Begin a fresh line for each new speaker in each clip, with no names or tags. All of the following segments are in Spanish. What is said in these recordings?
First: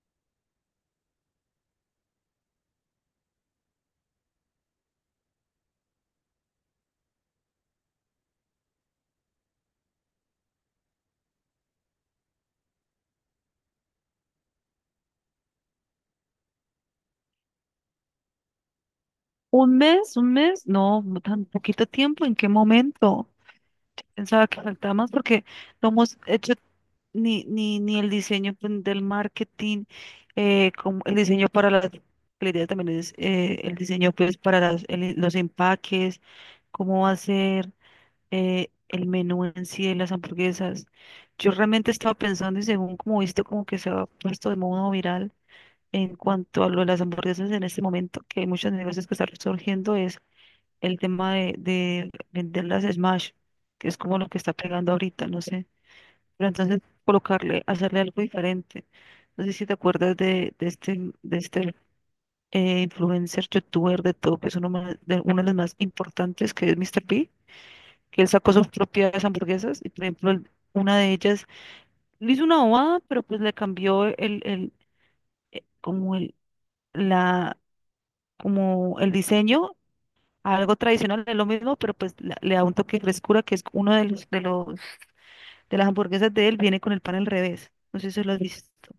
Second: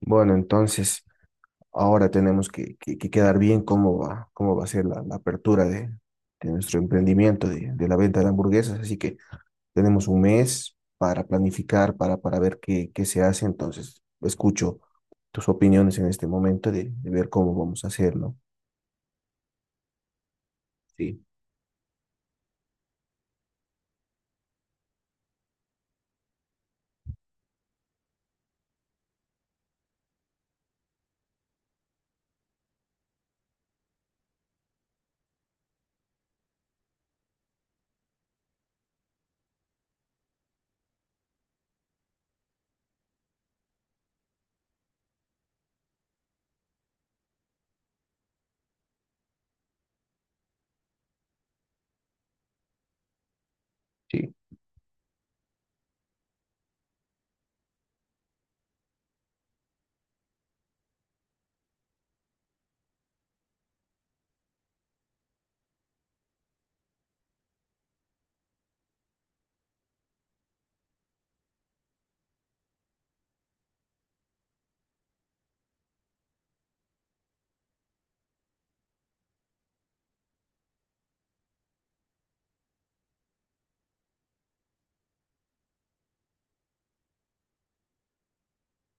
Bueno, entonces ahora tenemos que quedar bien cómo va a ser la apertura de nuestro emprendimiento de la venta de hamburguesas. Así que tenemos un mes para planificar, para ver qué se hace. Entonces, escucho tus opiniones en este momento de ver cómo vamos a hacer, ¿no?
Un mes, no, no
Sí,
tan poquito tiempo, ¿en qué momento? Pensaba que faltaba más porque no hemos hecho ni el diseño, pues, del marketing, como el diseño para las, la idea también es el diseño, pues, para los empaques, cómo va a ser el menú en sí de las hamburguesas. Yo realmente estaba pensando y, según como viste, como que se ha puesto de modo viral en cuanto a lo de las hamburguesas en este momento, que hay muchos negocios que están surgiendo, es el tema de, vender las Smash, que es como lo
sí.
que está pegando ahorita, no sé. Pero entonces colocarle, hacerle algo diferente. No sé si te acuerdas de este influencer youtuber de todo, que es uno de los más importantes, que es Mr. P, que él sacó sus propias hamburguesas y, por ejemplo, una de ellas le hizo una bobada, pero pues le cambió el, como el, la, como el diseño, algo tradicional, es lo mismo, pero pues le da un toque de frescura, que es uno de las hamburguesas de él, viene con el pan al revés. No sé si se lo has visto.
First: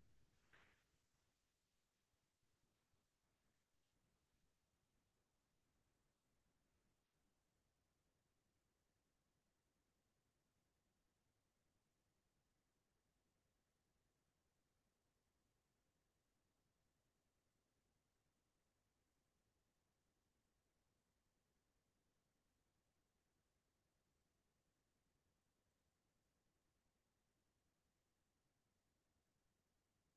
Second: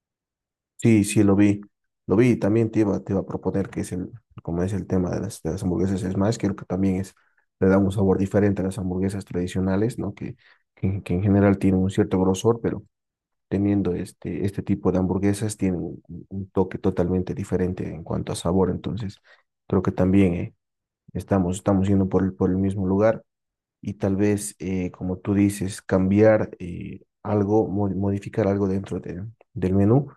Sí, sí, lo vi. Lo vi, también te iba a proponer que es el, como es el tema de las hamburguesas, es más, creo que también es, le da un sabor diferente a las hamburguesas tradicionales, ¿no? Que en general tienen un cierto grosor, pero teniendo este tipo de hamburguesas tienen un toque totalmente diferente en cuanto a sabor, entonces creo que también estamos yendo por el mismo lugar y tal vez, como tú dices, cambiar algo, modificar algo del menú,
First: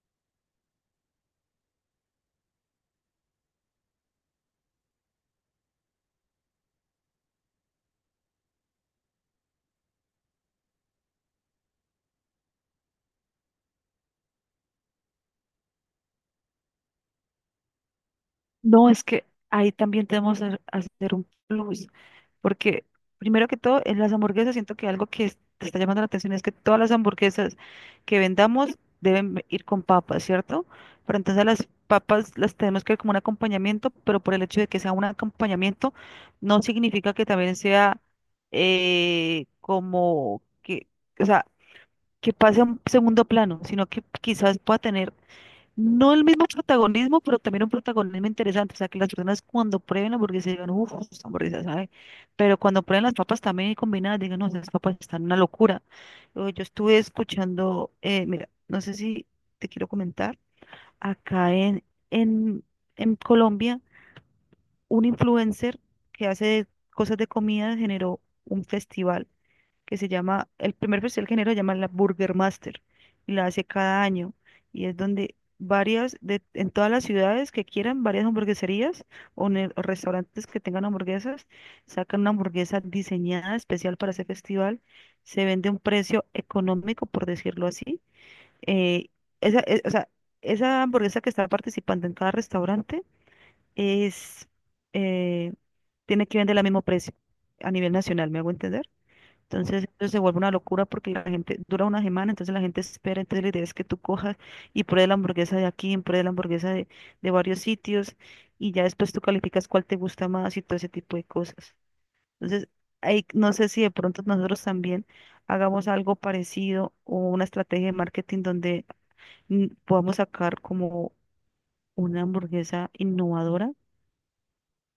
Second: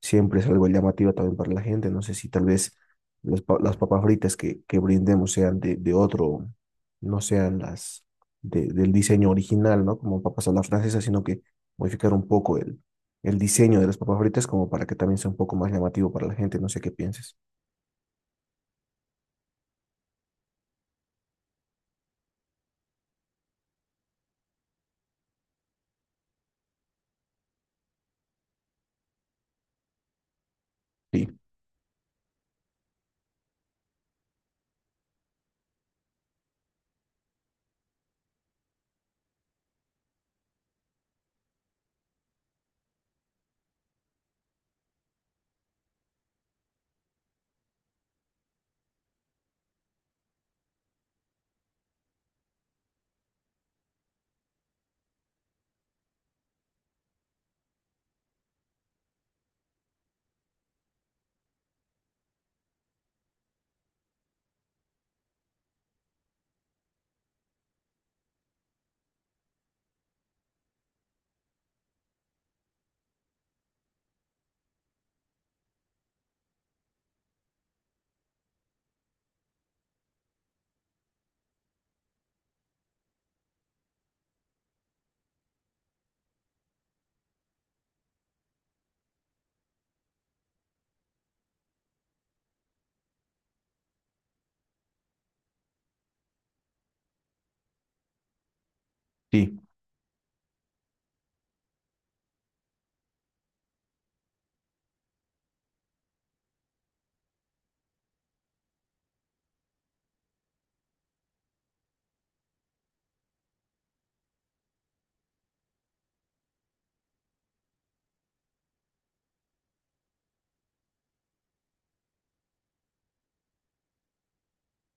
siempre es algo llamativo también para la gente. No sé si tal vez las papas fritas que brindemos sean de otro, no sean las del diseño original, ¿no? Como papas a la francesa, sino que modificar un poco el diseño de las papas fritas como para que también sea un poco más llamativo para la gente. No sé qué pienses.
No, es que ahí también tenemos que hacer un plus, porque, primero que todo, en las hamburguesas siento que algo que te está llamando la atención es que todas las hamburguesas que vendamos deben ir con papas, ¿cierto? Pero
Sí,
entonces las papas las tenemos que ver como un acompañamiento, pero, por el hecho de que sea un acompañamiento, no significa que también sea como que, o sea, que pase a un segundo plano, sino que quizás pueda tener no el mismo protagonismo, pero también un protagonismo interesante. O sea, que las personas, cuando prueben la hamburguesa, digan: uff, esta hamburguesa sabe. Pero cuando prueben las papas también combinadas, digan: no, esas papas están una locura. Yo estuve escuchando, mira, no sé si te quiero comentar, acá en, en, en, Colombia, un influencer que hace cosas de comida generó un festival que se llama, el primer festival que genera se llama la Burger Master, y la hace cada año. Y es donde en todas las ciudades que quieran, varias hamburgueserías o restaurantes que tengan hamburguesas, sacan una hamburguesa diseñada especial para ese festival, se vende a un precio económico, por decirlo así. eh, o sea, esa hamburguesa que está participando en cada restaurante es, eh, tiene que vender al mismo precio a nivel nacional, ¿me hago entender?
sí,
Entonces, eso se vuelve una locura, porque la gente dura una semana, entonces la gente espera, entonces la idea es que tú cojas y pruebes la hamburguesa de aquí, y pruebes la hamburguesa de varios sitios, y ya después tú calificas cuál te gusta más y todo ese tipo de cosas. Entonces, ahí no sé si de pronto nosotros también hagamos algo parecido, o una estrategia de marketing donde, podamos sacar como una hamburguesa innovadora,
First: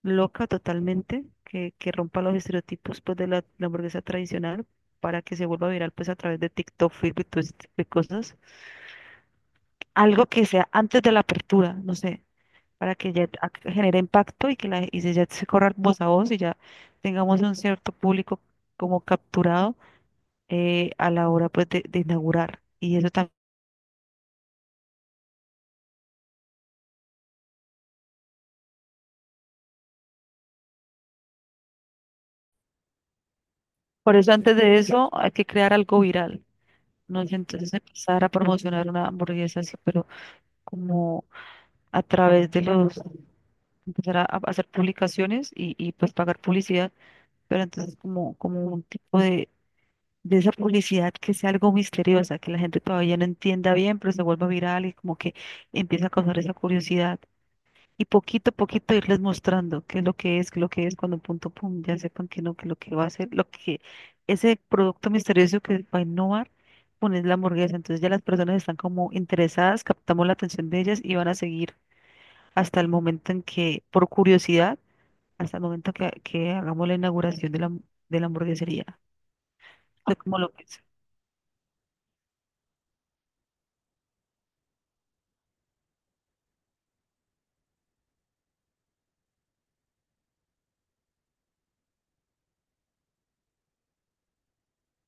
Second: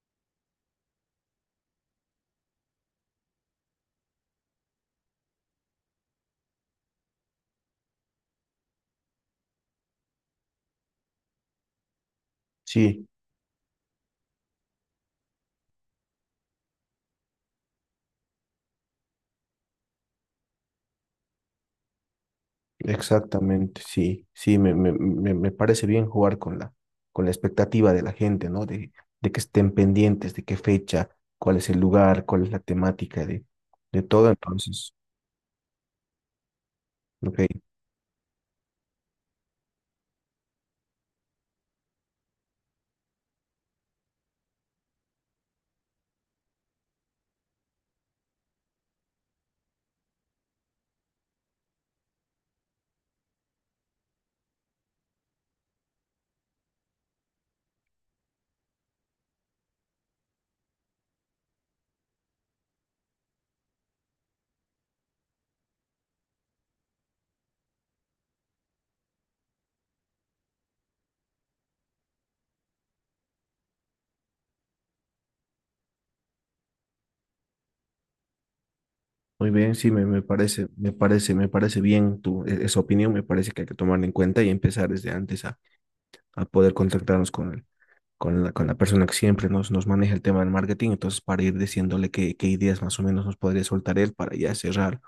loca totalmente, que rompa los estereotipos, pues, de la hamburguesa tradicional, para que se vuelva viral, pues, a través de TikTok, Facebook y todo ese tipo de cosas. Algo que sea antes de la apertura, no sé, para
sí.
que ya genere impacto y que ya se corra voz a voz, y ya tengamos un cierto público como capturado a la hora, pues, de inaugurar. Y eso también.
Exactamente, sí, sí, me parece bien jugar con la expectativa de la gente, ¿no? De que estén pendientes, de qué fecha, cuál es el lugar, cuál es la temática de
Por
todo.
eso, antes de
Entonces,
eso hay que crear algo viral. No sé,
ok,
entonces, empezar a promocionar una hamburguesa así, pero como a través de los, empezar a hacer publicaciones pues pagar publicidad, pero entonces como un tipo de esa publicidad, que sea algo misteriosa, que la gente todavía no entienda bien, pero se vuelva viral, y como que empieza a causar esa curiosidad. Y poquito a poquito irles mostrando qué es lo que es, qué es lo que es, cuando, punto, pum, ya sepan que no, que lo que va a ser, lo que ese producto misterioso que va a innovar, poner la hamburguesa. Entonces ya las personas están como interesadas, captamos la atención de ellas, y van a seguir hasta el momento en que, por curiosidad, hasta el momento que hagamos la inauguración de la hamburguesería.
muy bien, sí,
¿Tú cómo lo piensas?
me parece bien tu, esa opinión, me parece que hay que tomarla en cuenta y empezar desde antes a poder contactarnos con el, con la persona que siempre nos maneja el tema del marketing, entonces para ir diciéndole qué, qué ideas más o menos nos podría soltar él para ya cerrar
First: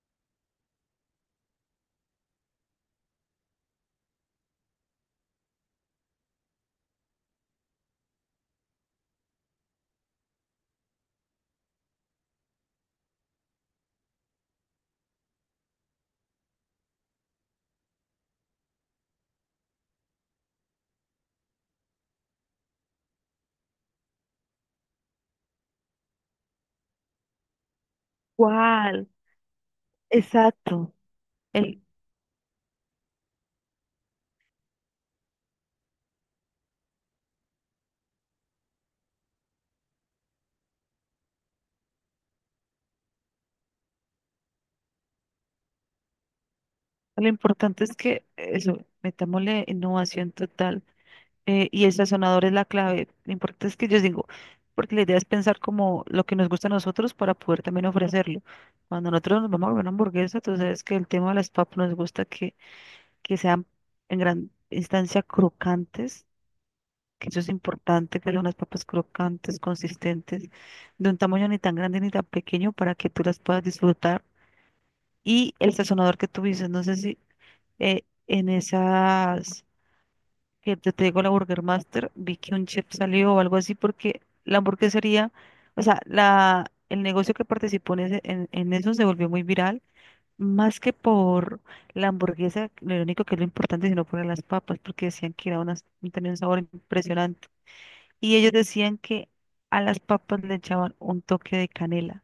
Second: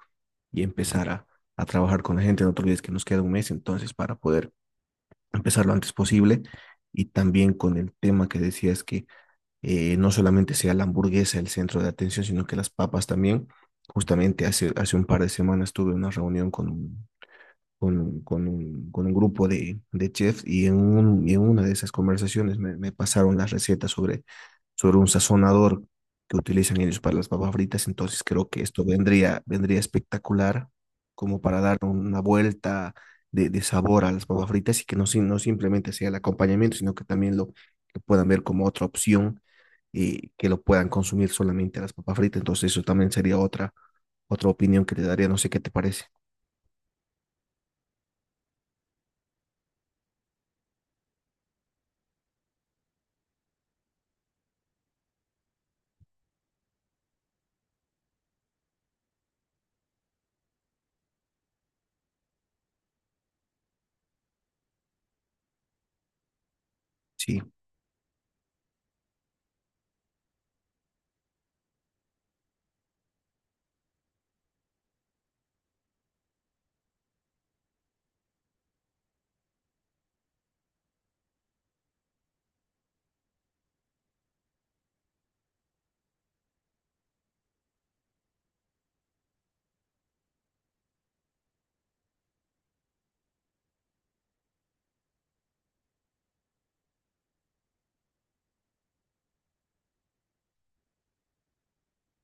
y empezar a trabajar con la gente. No te olvides que nos queda un mes entonces para poder empezar lo antes posible y también con el tema que decías que no solamente sea la hamburguesa el centro de atención, sino que las papas también. Justamente hace un par de semanas tuve una reunión con un, con un grupo de chefs y en, y en una de esas conversaciones me pasaron las recetas sobre sobre un sazonador que utilizan ellos para las papas fritas, entonces creo que esto
¿Cuál?
vendría espectacular
Exacto.
como para dar
El,
una vuelta de, sabor a las papas fritas y que no, no simplemente sea el acompañamiento, sino que también lo que puedan ver como otra opción y que lo puedan consumir solamente a las papas fritas, entonces eso también sería otra, otra opinión que te daría, no sé qué te parece.
lo importante es que eso, metámosle innovación total, y el sazonador es la clave. Lo importante es que, yo digo, porque la idea es pensar como lo que nos gusta a nosotros para poder también ofrecerlo. Cuando nosotros nos vamos a comer una hamburguesa, tú sabes que el tema de las papas nos gusta que sean en gran instancia crocantes, que
Sí,
eso es importante, que son unas papas crocantes, consistentes, de un tamaño ni tan grande ni tan pequeño, para que tú las puedas disfrutar. Y el sazonador que tú dices, no sé si, en esas que te digo, la Burger Master, vi que un chef salió o algo así, porque la hamburguesería, o sea, el negocio que participó en eso, se volvió muy viral. Más que por la hamburguesa, lo único que es lo importante, sino por las papas, porque decían que era unas, tenía un sabor impresionante. Y ellos decían que a las papas le echaban un toque de canela,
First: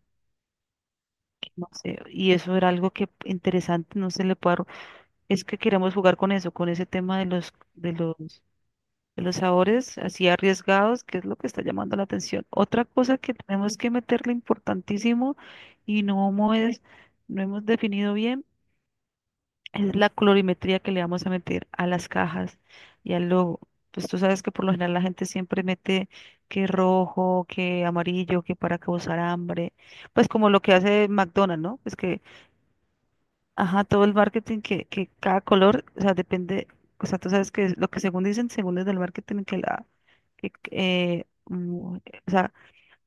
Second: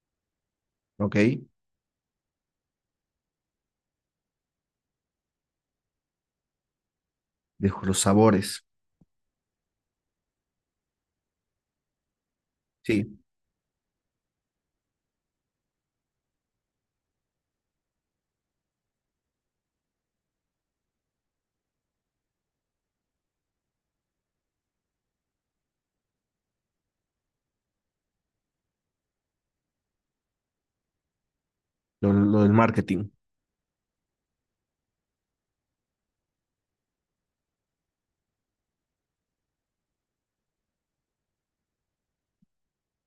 ok,
que no sé, y eso era algo que interesante, no se le puede, es que queremos jugar con eso, con ese tema de los,
dejo
de
los
los,
sabores,
de los sabores así arriesgados, que es lo que está llamando la atención. Otra
sí,
cosa que tenemos que meterle, importantísimo, y no hemos definido bien, es la colorimetría que le vamos a meter a las cajas y al logo. Pues tú sabes que, por lo general, la gente siempre mete que rojo, que amarillo, que para causar hambre. Pues como lo que hace McDonald's, ¿no?
lo del marketing,
Ajá, todo el marketing, que cada color, o sea, depende, o sea, tú sabes que lo que, según dicen, según es del marketing, que la, que, mm, o sea,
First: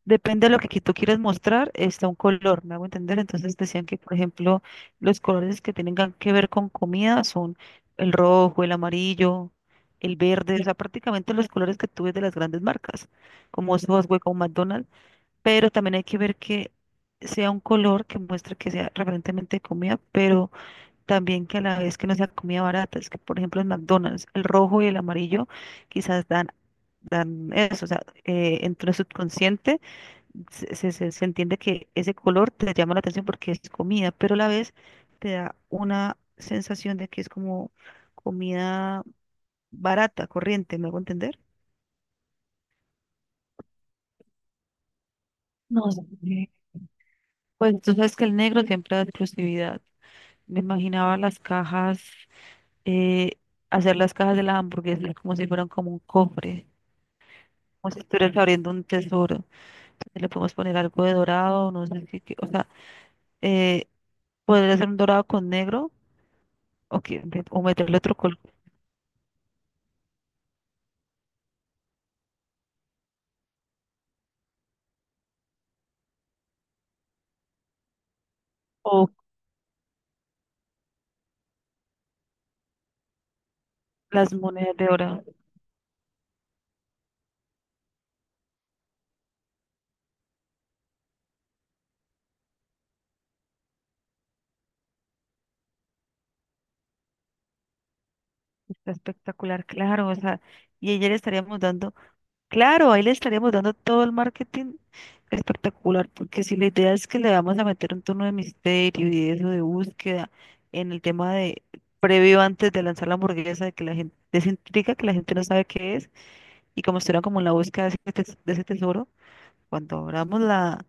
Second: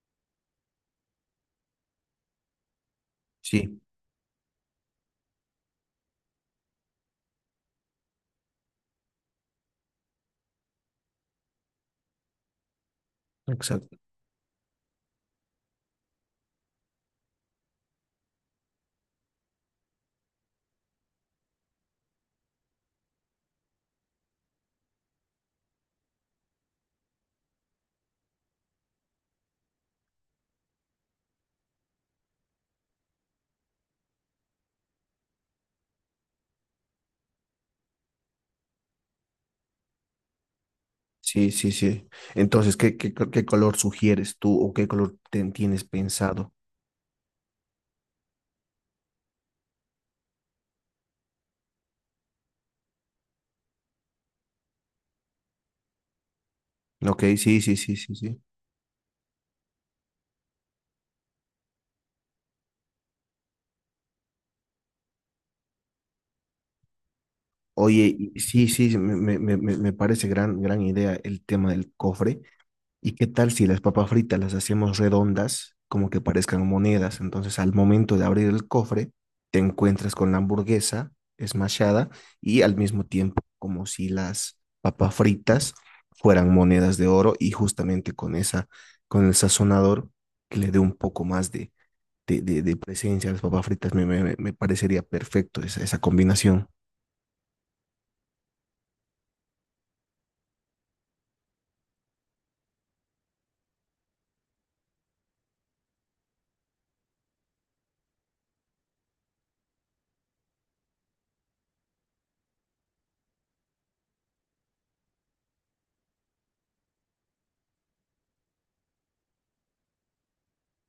depende de lo que tú quieres mostrar, está un color, me hago entender. Entonces
sí,
decían que, por ejemplo, los colores que tengan que ver con comida son el rojo, el amarillo, el verde, o sea, prácticamente los colores que tú ves de las grandes marcas, como
exacto.
Sosúa o McDonald's. Pero también hay que ver que sea un color que muestre que sea referentemente de comida, pero también, que a la vez, que no sea comida barata. Es que, por ejemplo, en McDonald's, el rojo y el amarillo quizás dan eso, o sea, entre el subconsciente se entiende que ese color te llama la atención porque es comida, pero a la vez te da una sensación de que es como comida barata, corriente, ¿me hago entender?
Sí, sí, sí. Entonces, ¿ qué color sugieres tú o qué color tienes
No sé.
pensado?
Pues tú sabes que el negro siempre da exclusividad. Me imaginaba las cajas, eh, hacer las cajas de las hamburguesas como si fueran como un cofre,
Ok, sí, sí,
como
sí,
si
sí,
estuvieras
sí.
abriendo un tesoro. Entonces le podemos poner algo de dorado, no sé qué, o sea, eh, podría ser un dorado con negro, o, que- o meterle otro
Oye,
color.
sí, sí, sí, me parece gran, gran idea el tema del cofre. ¿Y qué tal si las papas fritas las hacemos redondas, como que parezcan monedas? Entonces, al momento de abrir el cofre, te encuentras con la hamburguesa smashada y al mismo tiempo como si
Las
las
monedas de
papas
oro,
fritas fueran monedas de oro y justamente con esa, con el sazonador que le dé un poco más de, de presencia a las papas fritas, parecería perfecto esa, esa combinación.
está espectacular, claro, o sea, y ella le estaríamos dando, claro, ahí le estaríamos dando todo el marketing espectacular, porque si la idea es que le vamos a meter un tono de misterio y de eso de búsqueda en el tema de previo antes de lanzar la hamburguesa, de que la gente, de esa intriga, que la gente no sabe qué es, y como estuvieran como en la búsqueda de ese tesoro, cuando abramos la,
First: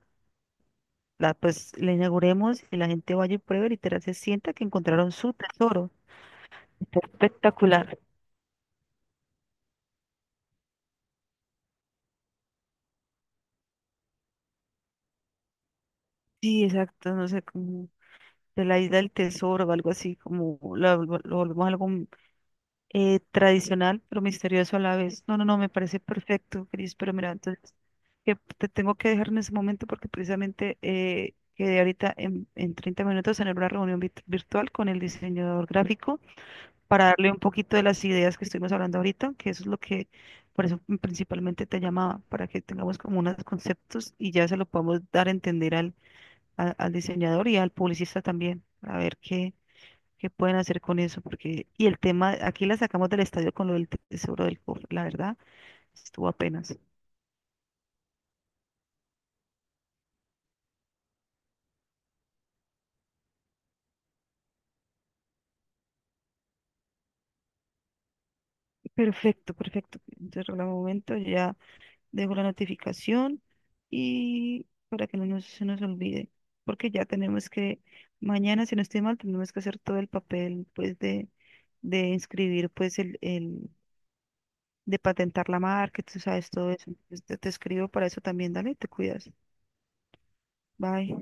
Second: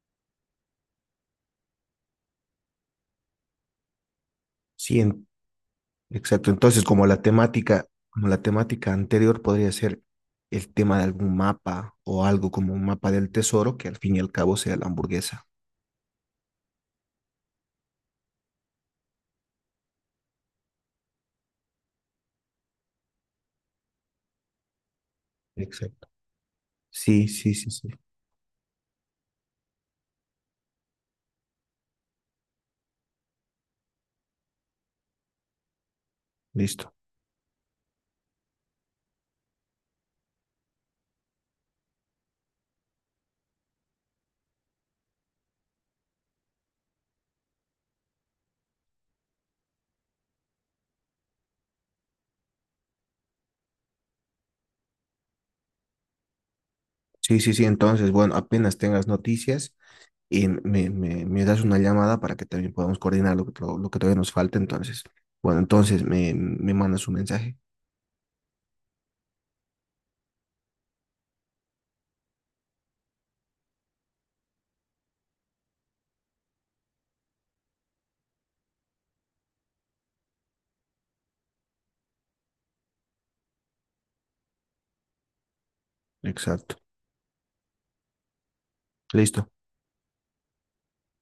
la, pues la inauguremos y la gente vaya y pruebe, literal, se sienta que
Sí,
encontraron
en-
su tesoro,
Exacto. Entonces,
está espectacular.
como la temática anterior podría ser el tema de algún mapa o algo como un mapa del tesoro, que al fin y al cabo sea la hamburguesa.
Sí, exacto, no sé, como de la isla del tesoro o algo así, como lo, volvemos algo tradicional, pero misterioso a la vez. No, no, no, me parece
Exacto.
perfecto, Cris, pero
Sí,
mira,
sí, sí,
entonces,
sí.
que te tengo que dejar en ese momento, porque, precisamente, quedé ahorita en 30 minutos en una reunión virtual con el diseñador gráfico,
Listo.
para darle un poquito de las ideas que estuvimos hablando ahorita, que eso es lo que, por eso principalmente te llamaba, para que tengamos como unos conceptos y ya se lo podamos dar a entender al, al diseñador y al publicista también, a ver qué, pueden hacer con eso, porque, y el tema, aquí la sacamos del estadio con lo del seguro del cofre, la verdad, estuvo apenas.
Sí, sí, sí. Entonces, bueno, apenas tengas noticias y me das una llamada para que también podamos coordinar lo que, lo que todavía nos falta. Entonces, bueno, entonces me mandas un mensaje.
Perfecto, perfecto. Entonces, en el momento, ya dejo la notificación, y para que no nos, se nos olvide, porque ya tenemos que, mañana, si no estoy mal, tenemos que hacer todo el papel, pues, de inscribir, pues, el de patentar la marca, tú sabes todo
Exacto.
eso. Entonces, te escribo para eso también, dale, te cuidas.
Listo.
Bye.